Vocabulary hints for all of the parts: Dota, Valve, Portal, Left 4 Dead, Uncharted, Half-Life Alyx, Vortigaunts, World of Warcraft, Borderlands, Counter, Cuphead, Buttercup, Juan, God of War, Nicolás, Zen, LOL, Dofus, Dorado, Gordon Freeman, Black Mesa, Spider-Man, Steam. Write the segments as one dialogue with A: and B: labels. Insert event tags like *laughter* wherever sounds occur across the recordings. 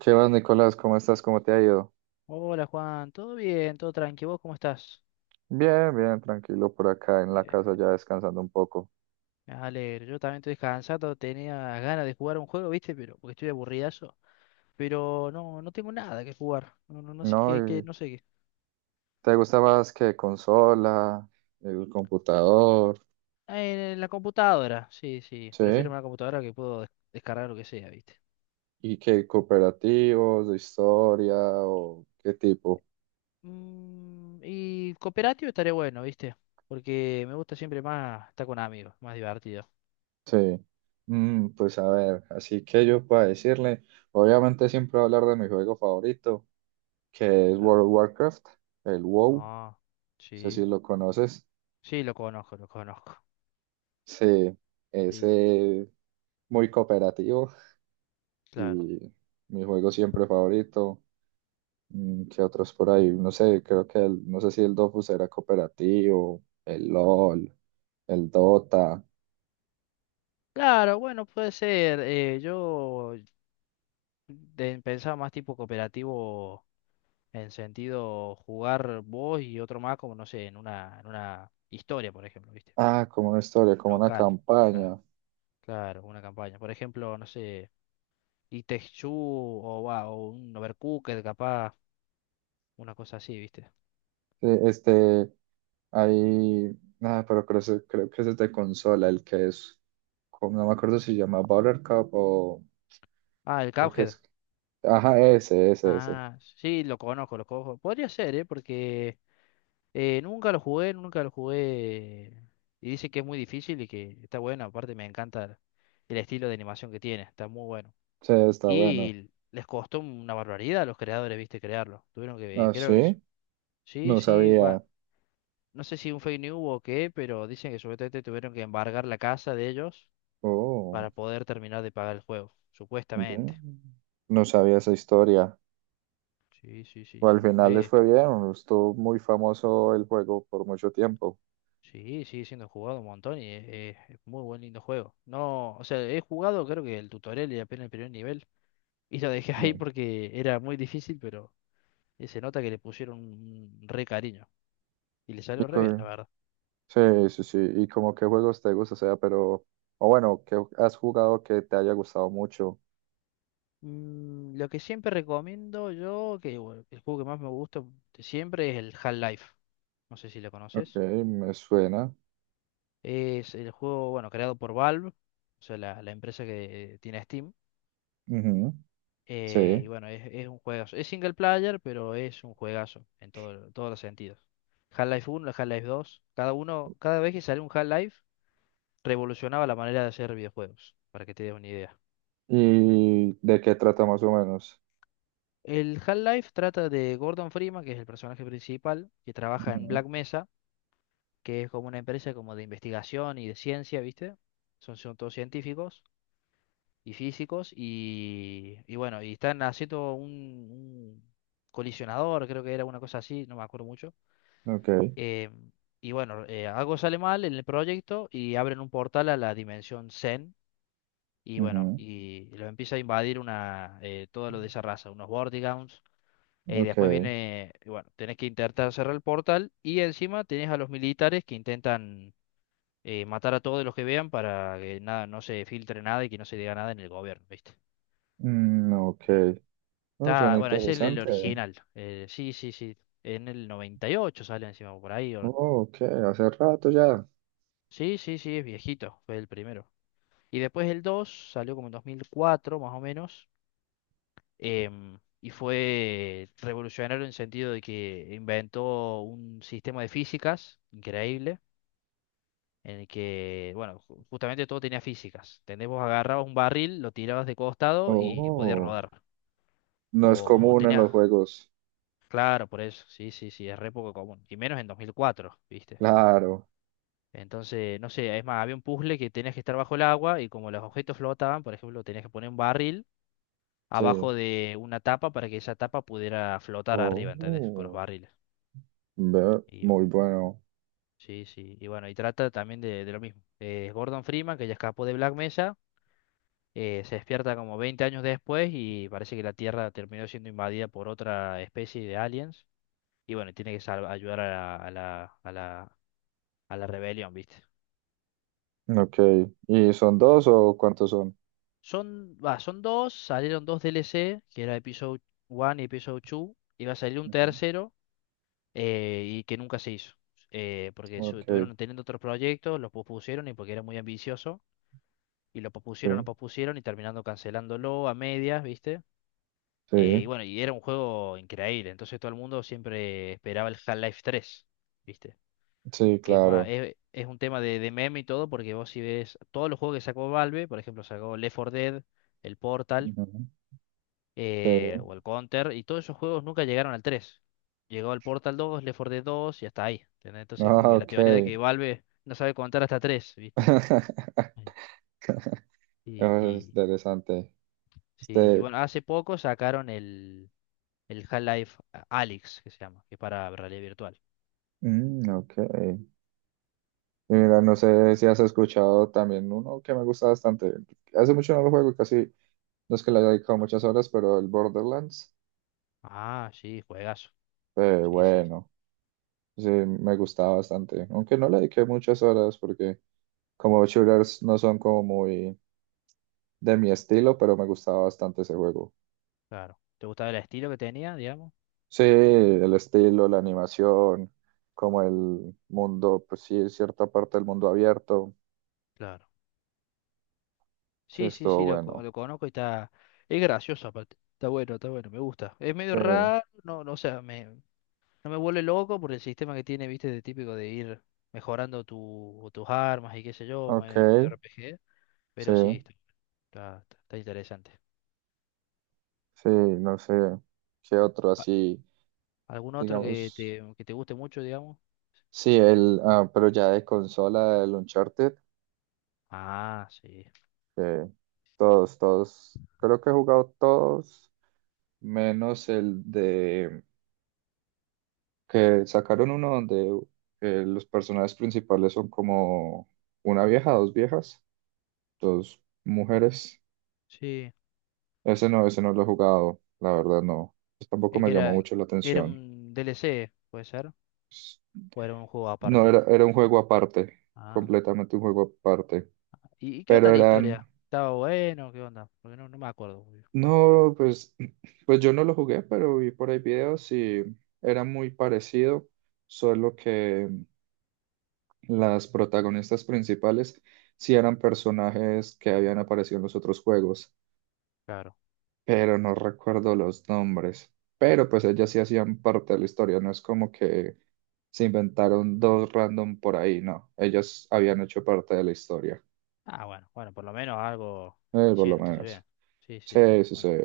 A: Chivas, Nicolás, ¿cómo estás? ¿Cómo te ha ido?
B: Hola Juan, todo bien, todo tranquilo, ¿vos cómo estás?
A: Bien, bien, tranquilo por acá en la casa
B: Bien,
A: ya descansando un poco.
B: me alegro, yo también estoy descansado, tenía ganas de jugar un juego, ¿viste? Pero, porque estoy aburridazo, pero no, no tengo nada que jugar, no sé
A: ¿No?
B: qué,
A: ¿Y
B: no sé qué.
A: ¿Te gusta más que consola, el computador?
B: Ah, en la computadora, sí, sí,
A: ¿Sí?
B: prefiero una computadora que puedo descargar lo que sea, ¿viste?
A: ¿Y qué cooperativos, de historia o qué tipo?
B: Y cooperativo estaría bueno, ¿viste? Porque me gusta siempre más estar con amigos, más divertido.
A: Sí. Pues a ver, así que yo puedo decirle, obviamente siempre voy a hablar de mi juego favorito, que es
B: Ah,
A: World of Warcraft, el WoW, no
B: ah,
A: sé
B: sí,
A: si lo conoces.
B: sí, lo conozco, lo conozco.
A: Sí,
B: Sí,
A: ese muy cooperativo.
B: claro.
A: Y mi juego siempre favorito. ¿Qué otros por ahí? No sé, creo que no sé si el Dofus era cooperativo, el LOL, el Dota.
B: Claro, bueno, puede ser. Yo pensaba más tipo cooperativo en sentido jugar vos y otro más, como no sé, en una historia, por ejemplo, ¿viste?
A: Ah, como una historia, como una
B: Local, claro,
A: campaña.
B: claro, una campaña. Por ejemplo, no sé, It o, va, o un Overcooked, capaz, una cosa así, ¿viste?
A: Sí, ahí, nada, pero creo, creo que ese es de consola, el que es, no me acuerdo si se llama Buttercup o
B: Ah, el
A: el que
B: Cuphead.
A: es, ajá, ese, ese, ese.
B: Ah, sí, lo conozco, lo conozco. Podría ser, ¿eh? Porque nunca lo jugué, nunca lo jugué. Y dice que es muy difícil y que está bueno. Aparte me encanta el estilo de animación que tiene, está muy bueno.
A: Sí, está bueno.
B: Y les costó una barbaridad a los creadores, viste, crearlo. Tuvieron que,
A: Ah,
B: creo que eso.
A: sí,
B: Sí,
A: no
B: sí,
A: sabía.
B: va. No sé si un fake news o qué, pero dicen que supuestamente tuvieron que embargar la casa de ellos
A: Oh,
B: para poder terminar de pagar el juego,
A: ve,
B: supuestamente.
A: no sabía esa historia.
B: Sí, sí, sí,
A: O al
B: sí.
A: final les
B: Eh,
A: fue bien, estuvo muy famoso el juego por mucho tiempo.
B: Sí, sigue siendo jugado un montón y es muy buen lindo juego. No, o sea, he jugado creo que el tutorial y apenas el primer nivel *laughs* y lo dejé ahí
A: No.
B: porque era muy difícil, pero se nota que le pusieron un re cariño y le
A: Y
B: salió re bien,
A: co-
B: la verdad.
A: sí, sí, sí, y como qué juegos te gusta, o sea, pero, o bueno, ¿qué has jugado que te haya gustado mucho?
B: Lo que siempre recomiendo yo, que bueno, el juego que más me gusta de siempre es el Half-Life. No sé si lo
A: Ok,
B: conoces.
A: me suena.
B: Es el juego, bueno, creado por Valve, o sea, la empresa que tiene Steam.
A: Ujú, sí.
B: Bueno, es un juegazo. Es single player, pero es un juegazo en todo, todos los sentidos. Half-Life uno, Half-Life dos, cada uno, cada vez que sale un Half-Life, revolucionaba la manera de hacer videojuegos, para que te des una idea.
A: ¿Y de qué trata más o menos?
B: El Half-Life trata de Gordon Freeman, que es el personaje principal, que trabaja en
A: Ujú,
B: Black Mesa, que es como una empresa como de investigación y de ciencia, ¿viste? Son todos científicos y físicos y bueno, y están haciendo un colisionador, creo que era una cosa así, no me acuerdo mucho.
A: ok,
B: Eh, algo sale mal en el proyecto y abren un portal a la dimensión Zen. Y bueno,
A: ujú,
B: y lo empieza a invadir una, todo lo de esa raza, unos Vortigaunts.
A: ok,
B: Después viene, y bueno, tenés que intentar cerrar el portal y encima tenés a los militares que intentan matar a todos los que vean para que nada, no se filtre nada y que no se diga nada en el gobierno, ¿viste?
A: mm, ok.
B: Eh,
A: Oh,
B: Está,
A: suena
B: bueno, ese es el
A: interesante.
B: original. Sí, sí, sí. En el 98 sale encima por ahí.
A: Oh, ok, hace rato ya.
B: Sí, sí, sí, es viejito. Fue el primero. Y después el 2 salió como en 2004, más o menos, y fue revolucionario en el sentido de que inventó un sistema de físicas increíble, en el que, bueno, justamente todo tenía físicas. ¿Entendés? Vos agarrabas un barril, lo tirabas de costado y podía
A: Oh,
B: rodar.
A: no es
B: O
A: común en
B: tenías,
A: los juegos.
B: claro, por eso, sí, sí, sí, es re poco común. Y menos en 2004, ¿viste?
A: Claro,
B: Entonces, no sé, es más, había un puzzle que tenías que estar bajo el agua y como los objetos flotaban, por ejemplo, tenías que poner un barril
A: sí.
B: abajo de una tapa para que esa tapa pudiera flotar arriba, ¿entendés? Con los
A: Oh,
B: barriles.
A: ve,
B: Y bueno,
A: muy bueno.
B: sí, sí. Y bueno, y trata también de lo mismo. Gordon Freeman, que ya escapó de Black Mesa, se despierta como 20 años después y parece que la Tierra terminó siendo invadida por otra especie de aliens. Y bueno, tiene que ayudar a la, a la rebelión, ¿viste?
A: Ok. ¿Y son dos o cuántos son?
B: Son, va, son dos, salieron dos DLC, que era Episode 1 y Episode 2. Iba a salir un
A: Ujú.
B: tercero, que nunca se hizo, porque
A: Ok,
B: estuvieron teniendo otros proyectos, los pospusieron y porque era muy ambicioso, lo
A: sí,
B: pospusieron y terminando cancelándolo a medias, ¿viste?
A: sí,
B: Bueno, y era un juego increíble, entonces todo el mundo siempre esperaba el Half-Life 3, ¿viste?
A: sí,
B: Que es más,
A: claro.
B: es un tema de meme y todo, porque vos si ves todos los juegos que sacó Valve, por ejemplo, sacó Left 4 Dead, el Portal,
A: Ujú. Sí.
B: o el Counter, y todos esos juegos nunca llegaron al tres. Llegó el Portal dos, Left 4 Dead 2 y hasta ahí. ¿Entendés? Entonces, como
A: Ah,
B: que la
A: ok.
B: teoría de que Valve no sabe contar hasta tres, ¿viste? Sí.
A: *laughs*
B: Y,
A: Es
B: y,
A: interesante.
B: sí, y
A: Este,
B: bueno, hace poco sacaron el Half-Life Alyx, que se llama, que es para realidad virtual.
A: mm, ok. Y mira, no sé si has escuchado también uno que me gusta bastante. Hace mucho no lo juego, casi no es que le haya dedicado muchas horas, pero el Borderlands,
B: Ah, sí, juegazo. Sí, sí,
A: bueno, sí, me gustaba bastante. Aunque no le dediqué muchas horas porque como shooters no son como muy de mi estilo, pero me gustaba bastante ese juego.
B: claro. ¿Te gustaba el estilo que tenía, digamos?
A: Sí, el estilo, la animación, como el mundo, pues sí, cierta parte del mundo abierto.
B: Claro.
A: Sí,
B: Sí, sí,
A: estuvo
B: sí, lo,
A: bueno.
B: lo conozco y está... Es gracioso aparte. Está bueno, me gusta. Es medio
A: Sí,
B: raro, o sea, me, no me vuelve loco por el sistema que tiene, viste, de típico de ir mejorando tu, tus armas y qué sé yo,
A: ok,
B: medio RPG.
A: sí,
B: Pero sí, está, está interesante.
A: sí, no sé qué otro
B: A-
A: así,
B: ¿Algún otro que
A: digamos.
B: te guste mucho, digamos?
A: Sí, el, ah, pero ya de consola, el Uncharted,
B: Ah, sí.
A: que todos, todos, creo que he jugado todos, menos el de que sacaron uno donde los personajes principales son como una vieja, dos viejas, dos mujeres.
B: Sí.
A: Ese no lo he jugado, la verdad no. Pues tampoco
B: Es
A: me
B: que
A: llamó
B: era,
A: mucho la
B: era
A: atención.
B: un DLC, puede ser.
A: Pues,
B: O era un juego
A: no,
B: aparte.
A: era, era un juego aparte,
B: Ah.
A: completamente un juego aparte.
B: ¿Y qué
A: Pero
B: onda la historia?
A: eran,
B: ¿Estaba bueno? ¿Qué onda? Porque no, no me acuerdo muy bien.
A: no, pues, *clears throat* pues yo no lo jugué, pero vi por ahí videos y era muy parecido, solo que las protagonistas principales sí eran personajes que habían aparecido en los otros juegos,
B: Claro.
A: pero no recuerdo los nombres. Pero pues ellas sí hacían parte de la historia, no es como que se inventaron dos random por ahí, no. Ellas habían hecho parte de la historia,
B: Ah, bueno. Bueno, por lo menos algo
A: por lo
B: hicieron, entonces
A: menos.
B: bien. Sí, sí, sí.
A: Sí, sí, sí.
B: Bueno.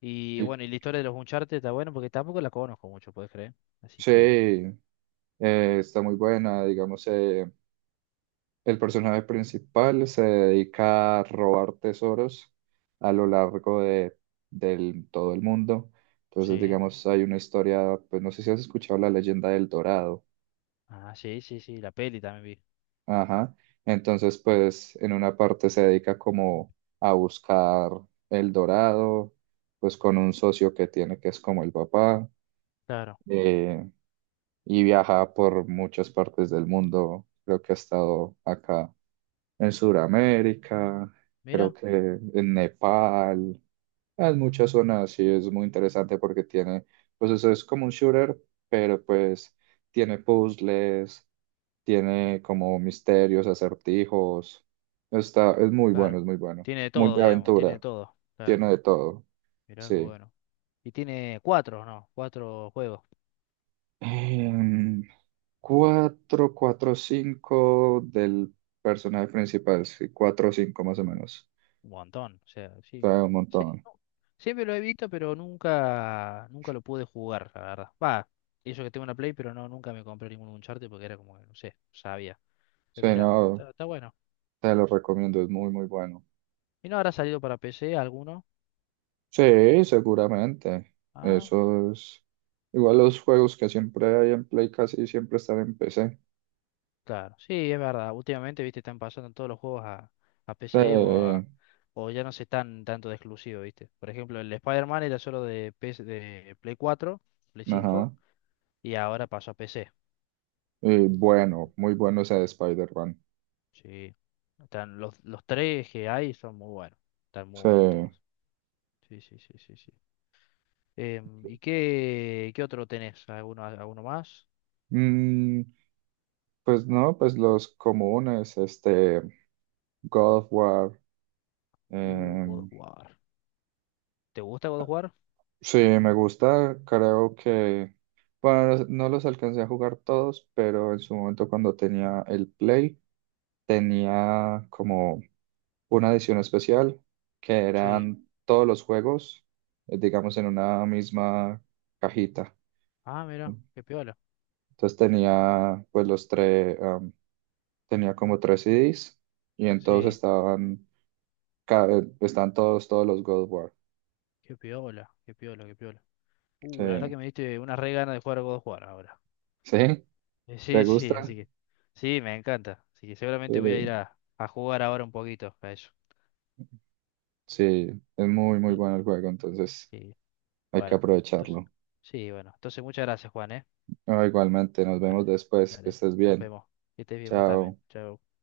B: Y
A: Y-
B: bueno, y la historia de los Uncharted está bueno porque tampoco la conozco mucho, puedes creer. Así
A: sí,
B: que,
A: está muy buena, digamos, el personaje principal se dedica a robar tesoros a lo largo de, todo el mundo. Entonces,
B: sí.
A: digamos, hay una historia, pues no sé si has escuchado la leyenda del Dorado.
B: Ah, sí, sí, sí, la peli también vi.
A: Ajá. Entonces, pues en una parte se dedica como a buscar el Dorado, pues con un socio que tiene que es como el papá,
B: Claro,
A: eh, y viaja por muchas partes del mundo. Creo que ha estado acá en Sudamérica, creo
B: mira,
A: que en Nepal, en muchas zonas sí es muy interesante porque tiene, pues eso es como un shooter, pero pues tiene puzzles, tiene como misterios, acertijos, está,
B: claro.
A: es muy bueno,
B: Tiene de
A: muy
B: todo,
A: de
B: digamos, tiene de
A: aventura,
B: todo. Claro,
A: tiene de todo,
B: mira qué
A: sí.
B: bueno. Y tiene cuatro, ¿no? Cuatro juegos.
A: Em, 4 4, 5 del personaje principal, sí, 4 o 5 más o
B: Un mo-
A: menos,
B: un montón, o sea,
A: o
B: sí.
A: sea, un
B: Sí,
A: montón.
B: no, siempre lo he visto, pero nunca, nunca lo pude jugar, la verdad. Va, eso que tengo una Play, pero no, nunca me compré ningún Uncharted porque era como, que, no sé, sabía. Pero
A: Sí,
B: mira,
A: no,
B: está, está bueno.
A: te lo recomiendo, es muy, muy bueno.
B: ¿Y no habrá salido para PC alguno?
A: Sí, seguramente.
B: Ah,
A: Eso es. Igual los juegos que siempre hay en Play casi siempre están en PC.
B: claro, sí, es verdad. Últimamente, viste, están pasando todos los juegos a PC o a,
A: Sí,
B: o ya no se están tanto de exclusivo, viste. Por ejemplo, el Spider-Man era solo de PS, de Play 4, Play cinco
A: ajá.
B: y ahora pasó a PC.
A: Y bueno, muy bueno ese de Spider-Man.
B: Sí. Están los tres que hay son muy buenos. Están muy
A: Sí.
B: buenos
A: Mm,
B: todos. Sí, sí, sí, sí, sí. ¿Y qué, qué otro tenés? ¿Alguno, alguno más?
A: pues no, pues los comunes, este, God of War,
B: God of
A: em,
B: War. ¿Te gusta God of War?
A: sí, me gusta, creo que, bueno, no los alcancé a jugar todos, pero en su momento cuando tenía el Play, tenía como una edición especial que
B: Sí.
A: eran todos los juegos, digamos, en una misma cajita.
B: Ah, mira, qué piola.
A: Entonces tenía pues los tres, tenía como tres CDs y entonces
B: Sí,
A: estaban, están todos, todos los God of War.
B: qué piola, qué piola, qué piola. La verdad que
A: Sí,
B: me diste una re gana de jugar a God of War ahora.
A: ¿sí? ¿Te
B: Sí, sí, así
A: gustan?
B: que. Sí, me encanta. Así que
A: Sí.
B: seguramente voy a ir a jugar ahora un poquito a eso.
A: Sí, es muy, muy
B: Sí,
A: bueno el juego, entonces
B: sí.
A: hay que
B: Bueno, entonces.
A: aprovecharlo.
B: Sí, bueno. Entonces, muchas gracias, Juan, ¿eh?
A: Ah, igualmente, nos vemos
B: Dale,
A: después, que
B: dale.
A: estés
B: Nos
A: bien.
B: vemos. Que estés bien vos también.
A: Chao.
B: Chao.